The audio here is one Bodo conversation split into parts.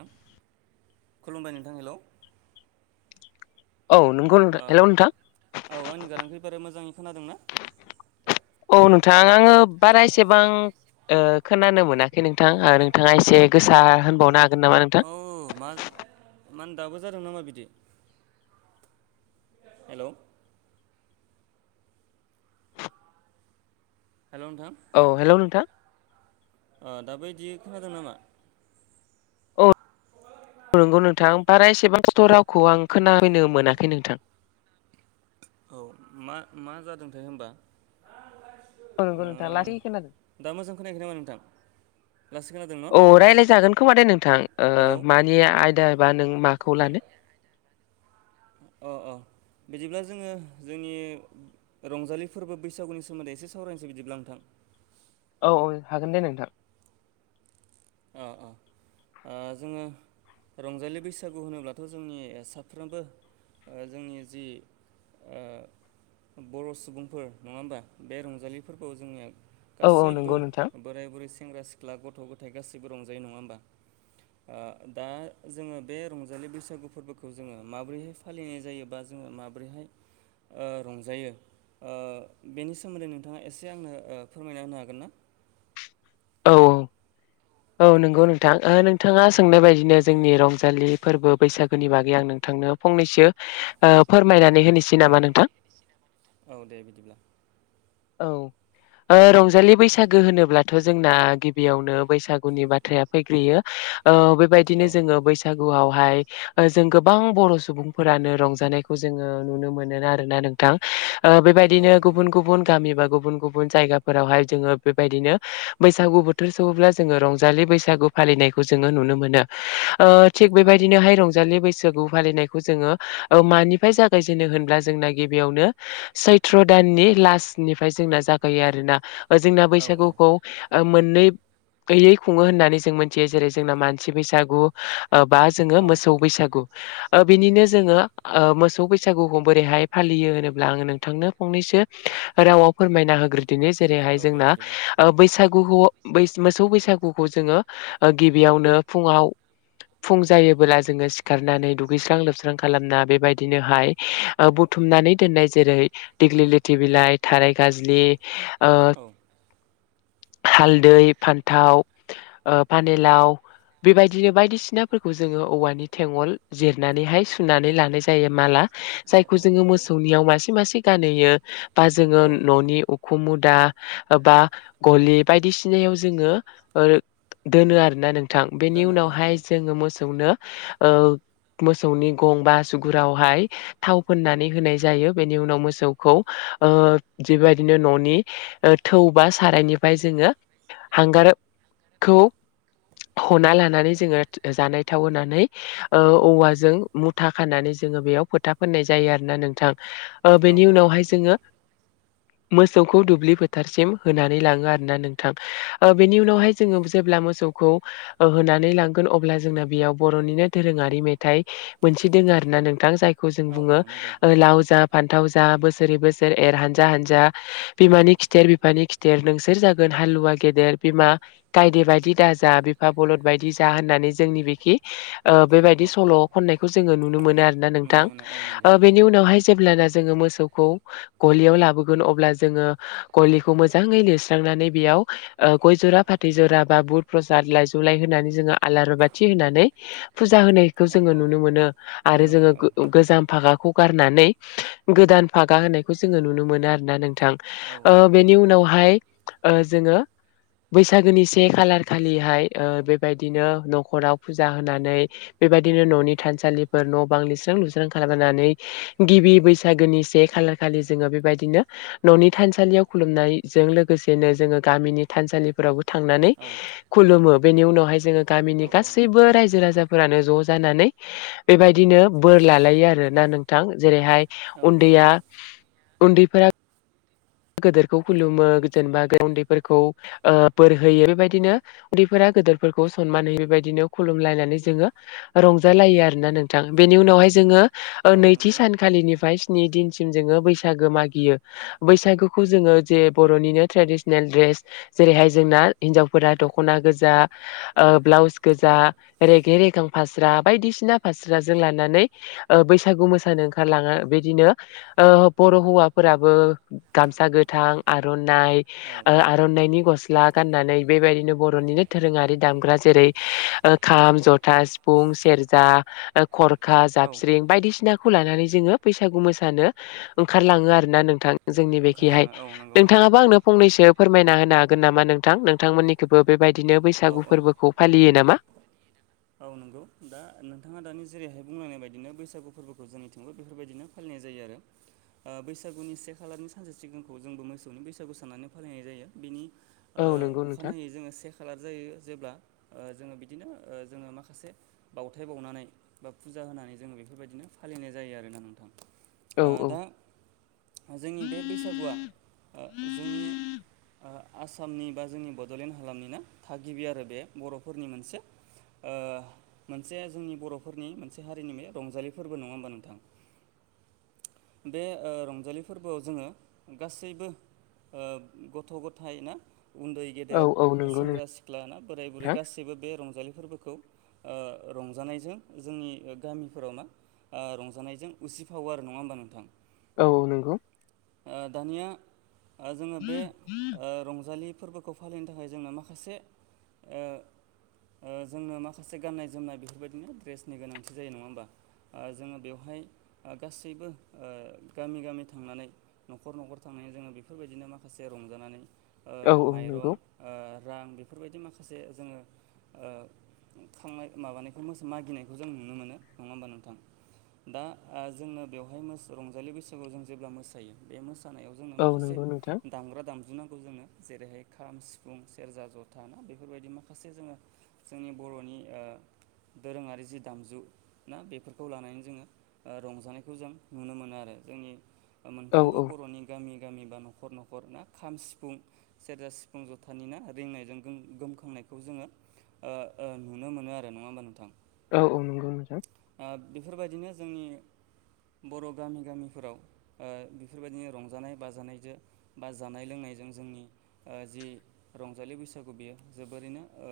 [unintelligible] खुलुमबाय नोंथां हेलौ। औ नंगौ नोंथां ओ हेलौ नोंथां। औ आंनि गारांखौ एबारो मोजाङै खोनादों ना? औ नोंथां आङो बारा एसेबां ओ खोनानो मोनाखै नोंथां नोंथाङा एसे गोसा होनबावनो हागोन गोन नामा औ मा नोंथां? मानो दाबो जादों नामा बिदि? हेलौ। हेलौ औ हेलौ नोंथां। अ दाबो इदि खोनादों नामा? औ। नोंगौ नोंथां बारा एसेबां सथ' रावखौ आं खोनाफैनो मोनाखै नोंथां। औ मा मा जादोंथाय होनबा? औ ओ नंगौ नोंथां लासै खोनादों दा मोजां खोनायाखै नामा नोंथां लासै खोनादों न' औ रायलायजागोन खोमा दे नोंथां ओ हेलौ माने आयदा बा नों माखौ लानो। [inaudible] अ अ। बिदिब्ला जोङो जोंनि रंजालि फोरबो बैसागुनि सोमोन्दै एसे सावरायनोसै बिदिब्ला नोंथां। [inaudible] औ औ हागोन दे नोंथां। ओ ओ ओ जोङो रंजालि बैसागु होनोब्लाथ' जोंनि साफ्रोमबो ओ जोंनि जि - ओ बर' सुबुंफोर नङा होमबा बे रंजालिफोरखौ जोङो औ औ गासैबो नंगौ नोंथां बोराय बुरै सेंग्रा सिख्ला गथ' गथाय गासैबो रंजायो नङा होमबा? आ दा जोङो बे रंजालि बैसागु फोरबोखौ जोङो माबोरैहाय फालिनाय जायो बा जों जों माब्रैहाय ओ रंजायो। ओ बेनि सोमोन्दै नोंथाङा एसे ओ आंनो फोरमायना होनो हागोन ना? औ औ। औ नंगौ नोंथां ओ नोंथाङा सोंनाय बायदिनो जोंनि रंजालि फोरबो बैसागोनि बागै आं नोंथ नोंथांनो फंनैसो ओ फोरमायनानै होनोसै औ नामा नोंथां। औ दे बिदिब्ला औ। ओ रंजालि बैसागो होनोब्लाथ' जोंना गिबियावनो बैसागुनि बाथ्राया फैग्रोयो। ओ औ बेबायदिनो जोङो बैसाग गुआवहाय ओ जों गोबां बर' सुबुंफोरानो रंजानायखौ जोङो नुनो मोनो आरोना नों थां ओ औ बेबायदिनो नंगौ गुबुन गुबुन गामि बा गुबुन गुबुन जायगाफोरावहाय जोङो बेबायदिनो बैसागु बोथोर सौफैब्ला जोङो रंजालि बैसागु फालिनायखौ जोङो नुनो मोनो ओ थिग औ बेबायदिनोहाय रंजालि बैसाग सागु फालिनायखौ जोङो ओ मानिफ्राय जागायजेनो होनब्ला जोंना गिबियावनो सैथ्र दा नि लासनिफ्राय जोंना जागायो आरोना जोंना ओ औ बैसागुखौ ओ मोननै गैयै खुङो होननानै जों मोनथियो जेरै जोंना मानसि बैसागु बा जोङो औ मोसौ बैसागु। ओ बिनिनो जोङो ओ मोसौ बैसागुखौ बोरैहाय फालियो होनोब्ला आङो नोंथांनो फंनैसो रावाव फोरमायना होग्रोदोनि जेरैहाय औ दे जोंना बिदिब्ला बैसागु ब मोसौ बैसागुखौ जोङो गिबियावनो फुङाव फुं जायोबोला जोङो सिखारनानै दुगैस्रां लोबस्रां खालामना बेबायदिनोहाय बुथुमनानै दोननाय जेरै दिग्लि लेथि बिलाइ थाराय गाज्लि ओ औ हालदै फान्थाव ओ पानिलाव बेबायदिनो बायदिसिनाफोरखौ जोङो औवानि थेगल जिरनानैहाय सुनानै लानाय जायो माला औ औ जायखौ जोङो नंगौ मोसौनियाव मासे मासे गानहैयो बा जोङो औ न'नि उखुमु मुदा बा गलि बायदिसिनायाव जोङो दोनो आरोना नोंथां बेनि दोनो औ उनावहाय नंगौ जोङो मोसौनो ओ मोसौनि गं बा आसुगुरावहाय थाव फोननानै होनाय जायो बेनि उनाव मोसौखौ बेबायदिनो न'नि थौ बा सारायनिफ्राय जोङो हांगारखौ हना लानानै जोङो जानाय थाव होनानै औ औवाजों मुथा खानानै जोङो बेयाव फोथा फोननाय जायो आरो ना नोंथां औ बेनि नंगौ उनावहाय नंगौ जोङो मोसौखौ दुब्लि फोथारसिम होनानै लाङो आरोना नोंथां बेनि औ उनावहाय जोङो जेब्ला मोसौखौ होनानै लांगोन अब्ला जोंना बेयाव बर'निनो दोरोङारि मेथाइ मोनसे दोङो आरोना नोंथां जायखौ जों औ बुङो नंगौ लाव जा फान्थाव जा बोसोरै बोसोरै एर हानजा हानजा बिमानि खिथेर बिफानि खिथेर नोंसोर जागोन हालुवा गेदेर बिमा गायदे बायदि दाज जा बिफा बलद बायदि जा होननानै जोंनि बिखि औ औ बेबायदि औ सल' खननायखौ जोङो नुनो मोनो आरोना नुनो मोनो औ नंगौ नोंथां औ बेनि उनावहाय जेब्लाना जोङो मोसौ खौ गलियाव लाबोगोन अब्ला जोङो गलिखौ मोजाङै लिरस्रांनानै बेयाव गय जरा फाथै जरा बा बुद प्रसाद लाइजौलाय होनानै जोङो आलारि बाथि होनानै फुजा होनाय औ जोङो औ नुनो मोनो आरो नुनो जोङो मोनो औ गोजाम फागाखौ गारनानै गोदान फागा होनायखौ जोङो नुनो मोनो आरो ना नोंथां औ औ बेनि नंगौ उनावहाय जोङो बैसागोनि से खालार खालिहाय बेबायदिनो न'खराव फुजा होनानै बेबायायदिनो न'नि थानसालिफोर न' बां लिरस्रां लुस्रां खालामनानै गिबि बैसागोनि से खालार खालि जोङो बेबायदिनो न'नि थानसालियाव खुलुमनायजों लोगोसेनो जोङो गामिनि थानसालिफोरावबो थांनानै औ खुलुमो बेनि उनावहाय जोङो गामिनि औ गासैबो रायजो राजाफोरानो ज' जानानै बेबायदिनो बोर लालायो आरोना नोंथां जेरैहाय औ नंगौ उन्दैया उन्दैफोरा गोदोरखौ खुलुमो जेनेबा उन्दैफोरखौ बोर होयो बेबायदिनो उन्दैफोरा गोदोरफोरखौ सनमानै बेबायदिनो खुलुमलायनानै जोङो रंजालायो आरोना नोंथां बेनि उनावहाय जोङो औ नैथि नंगौ सानखालिनिफ्राय स्नि दिनसिम जोङो बैसागो मागियो बैसागो खौ जोङो जे बर'निनो ट्रेडिसनेल ड्रेस जेरैहाय जोंना हिनजावफोरा दख'ना गोजा बा बाउस औ गोजा फास्रा बायदिसिना फास्राजों लानानै बैसागु मोसानो ओंखारलाङो बिदिनो बर' हौवाफोराबो गामसा गोथां आर'नाइ औ आर'नाइनि गस्ला गाननानै बेबायदिनो बर'निनो दोरोङारि दामग्रा जेरै खाम जथा सिफुं सेरजा औ जाबस्रिं बायदिसिनाखौ लानानै जोङो बैसागु मोसानो ओंखारलाङो आरोना नोंथां जोंनि बेखिहाय ओंखारलाङो औ नंगौ नंगौ नोंथाङाबो आंनो फंनैसो फोरमायना होनो हागोन नामा नोंथां नोंथांमोननिखौबो बेबायदिनो औ बैसागु औ फोरबोखौ फालियो नामा औ नंगौ दा नोंथाङा दानि जेरैहाय बुंलायनाय बायदिनो बैसागु फोरबोखौ जोंनिथिंबो बेफोरबायदिनो फालियो। नाय जायो आरो ओ बैसागुनि से खालारनि सानसे सिगांखौ जोंबो मोसौनि बैसागु साननानै फालिनाय जायो बेनि ओ औ नंगौ नोंथां अखानायनायै जोङो से खालार जायो जेब्ला ओ जोङो बिदिनो ओ जोङो माखासे बावथाय बावनानै बा फुजा होनानै जोङो बेफोरबायदिनो फालिनाय जायो आरोना नोंथां। औ ओ औ दा जोंनि बे बैसागुआ ओ जोंनि ओ। आसामनि बा जोंनि बड'लेण्ड हालामनिनो थागिबि आरो बे बर'फोरनि मोनसे ओ मोनसेया जोंनि बर'फोरनि मोनसे हारिनि बे रंजालि फोरबो नङा होमबा नोंथां। बे ओ रंजालि फोरबोआव जोङो गासैबो ओ गथ' गथाय ना। उन्दै औ गेदेर औ नंगौ सेंग्रा सिख्ला ना बोराय बुरै नोंथां गासैबो बे रंजालि फोरबोखौ ओ रंजानायजों जोंनि गामिफोराव मा ओ रंजानायजों उसिफावो आरो नङा होमबा नोंथां। औ नंगौ। ओ दानिया ओ जोङो बे ओ रंजालि फोरबोखौ फालिनो थाखाय जोंनो माखासे ओ ओ। जोंनो माखासे गाननाय जोमनाय बेफोरबायदिनो ड्रेसनि गोनांथि जायो नङा होमबा ओ जोङो बेवहाय गासैबो ओ गामि गामि थांनानै न'खर न'खर थांनानै जोङो बेफोरबायदिनो माखासे रंजा जानानै ओ औ औ माइरं नंगौ ओ रां बेफोरबायदि माखासे जोङो ओ खांनाय माबानायखौ मोस मागिनायखौ जों नुनो मोनो नङा होमबा नोंथां दा आं जोङो बेवहाय मोसौ रंजालि बैसागु जों जेब्ला मोसायो बे मोसौ खानायाव जोंनो औ माखासे नंगौ नोंथां दामग्रा दामजुनांग खौ जोङो जेरैहाय खाम सिफुं सेरजा जथा ना बेफोरबायदि माखासे जोङो जोंनि बर'नि ओ दोरोङारि जि दामजु ना बेफोरखौ लानानै जोङो ओ रंजानायखौ जों नुनो मोनो आरो जोंनि औ मोनफ्रोमबो औ बर'नि गामि गामि बा न'खर न'खर ना खाम सिफुं सेरजा सिफुं ज'थानि ना रिंनायजों गोमखांनाय। बेखौ जोङो ओ ओ नुनो मोनो आरो नङा होमबा नोंथां। औ औ नंगौ नोंथां। दा बेफोरबायदिनो जोंनि बर' गामि गामिफोराव ओ बेफोरबायदिनो रंजानाय बाजानायजों बा जानाय लोंनाय नाय जों जोंनि ओ जि रंजालि बैसागु बियो जोबोरैनो ओ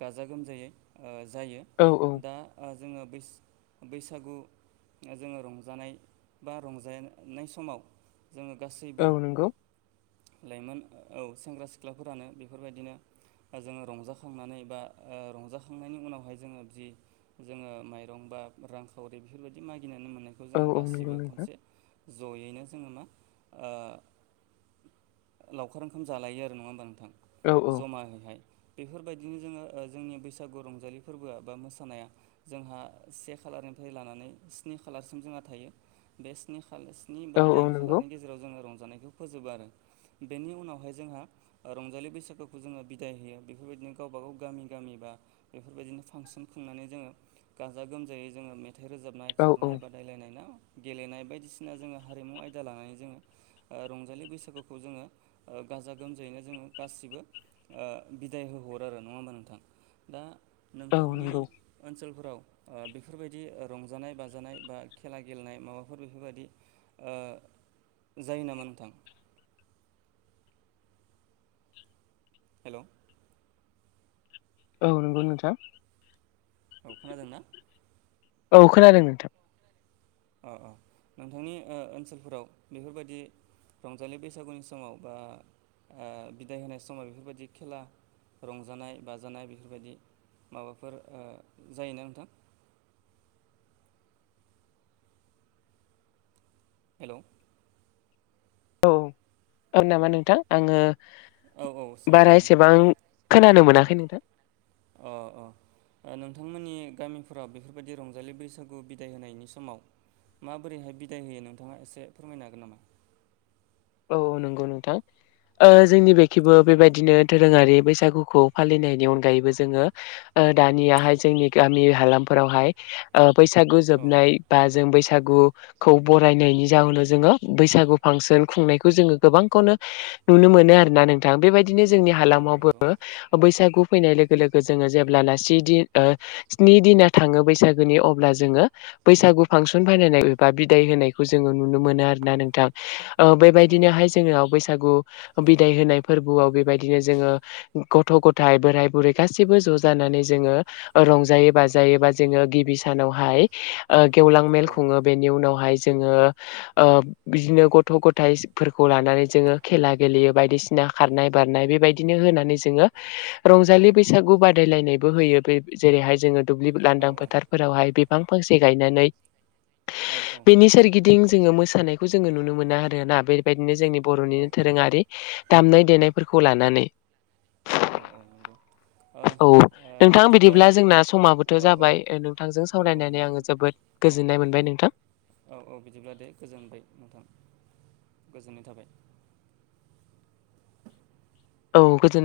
गाजा गोमजायै ओ जायो। औ औ दा जोङो बैस बैसागु जोङो रंजानाय बा रंजानाय समाव। जोङो औ गासैबो नंगौ लाइमोन औ सेंग्रा सिख्लाफोरानो बेफोरबायदिनो जोङो रंजाख खानानै बा रंजाखांनायनि उनावहाय जोङो जि जोङो माइरं बा रांखावरि बेफोरबायदि मागिनानै मोननायखौ औ जोंङो औ नंगौ गासिबो नोंथां खनसे जयैनो जोङो मा ओ लावखार ओंखाम जालायो आरो नङा होमबा नोंथां औ औ जमायैहाय। बेफोरबायदिनो जोङो ओ जोंनि बैसागु रंजालि फोरबोआ बा मोसानाया जोंहा से खालारनि फ्राय लानानै स्नि खालारसिम जोंहा थायो बे स्नि खा खालि सनि बा औ औ दाइन नंगौ खालारनि गेजेराव जोङो रंज जानायखौ फोजोबो आरो बेनि उनावहाय जोंहा रंजालि बैसागुखौ जोङो बिदाय होयो। बेफोरबायदिनो गावबा गाव गामि गामि बा बेफोरबायदिनो फांसन खुंनानै जोङो गाजा गोमजायै जोङोे मेथाइ रोजाबनाय औ औ खारनाय बादायलायनायनाव गेलेनाय बायदिसिना जोङो हारिमु आयदा लानानै जोङो ओ रंजालि बैसागुखौ जोङो ओ गाजा गोमजायैनो जोङो गासिबो ओ बिदाय होहर आरो नङा होमबा नोंथां दा औ नोंथांनि नंगौ ओनसोलफोराव ओ ओ बेफोरबायदि रंजानाय बाजानाय बा खेला गेलेनाय माबाफोर बेफोरबायदि ओ जायो नामा नोंथां? हेल' औ नंगौ नोंथां। अ खोनादोंना? औ खोनादों नोंथां। अ अ नोंथांनि ओ ओनसोलफोराव बेफोरबादि रंजालि बैसागुनि समाव बा ओ बिदाय होनाय समाव बेफोरबायदि खेला रंजानाय बाजानाय बेफोरबायदि माबाफोर ओ जायोना नोंथां? [unintelligible] हेल' औ [unintelligible] नामा नोंथां आङो औ औ बारा सोंदोंमोन आं। एसेबां खोनानो मोनाखै नोंथां। अ अ ओ नोंथांमोननि गामिफोराव बेफोरबायदि रंजालि बैसागु बिदाय होनायनि समाव माबोरैहाय बिदाय होयो नोंथाङा एसे फोरमायनो हागोन नामा? औ नंगौ नोंथां। ओ जोंनि बेखिबो बेबायदिनो दोरोङारि बैसागुखौ फालिनायनि अनगायैबो जोङो ओ औ दानियाहाय जोंनि गामि हालामफोरावहाय ओ बैसागु औ जोबनाय बा जों बैसा गुखौ बरायनायनि जाहोनाव जोङो बैसागु फांसन खुंनायखौ जोङो गोबांखौनो नुनो मोनो आरोना नोंथां बेबाय दिनो जोंनि औ हालामावबो नंगौ बैसागु फैनाय लोगो लोगो जोङो जेब्ला लासि दि ओ स्नि दिना थाङो बैसागुनि अब्ला जोङो बैसागु फांसन फायनाय एबा बिदाय होनायखौ जोङो नुनो मोनो आरो ना नोंथां। औ बेबायदिनोहाय जोंनिआव बैसागु बिदाय होनाय फोरबोआव बेबायदिनो जोङो गथ' गथाइ बोराय बुरै गासैबो ज' जानानै जों ङो रंजायो बाजायोबा जोङो गिबि सानावहाय ओ गेवलां मेल औ खुङो बेनि उनावहाय जोङो ओ बिदिनो ग थ' गथाइफोरखौ लानानै जोङो खेला गेलेयो बायदिसिना खारनाय बारनाय बेबायदिनो होनानै जोङो रंजालि बैसागु बादायलायनायबो होयो बे जेरैहाय जोङो दुब्लि औ लांदां फोथारफोरावहाय बिफां फांसे गायनानै औ बेनि सोरगिदिं जोङो मोसानायखौ जोङो नुनो मोना आरोना बेबायदिनो जोंनि बर'निनो औ दोरोङारि दामनाय देनायफोरखौ लानानै औ औ नंगौ। ओ औ नोंथां बिदिब्ला जोंना समाबोथ' औ औ जाबाय ओ नोंथांजों औ औ सावरायनानै नंगौ आङो जोबोद औ गोजोननाय मोनबाय नोंथां। औ औ बिदिब्ला दे गोजोनबाय नोंथां गोजोननाय थाबाय। औ गोजोन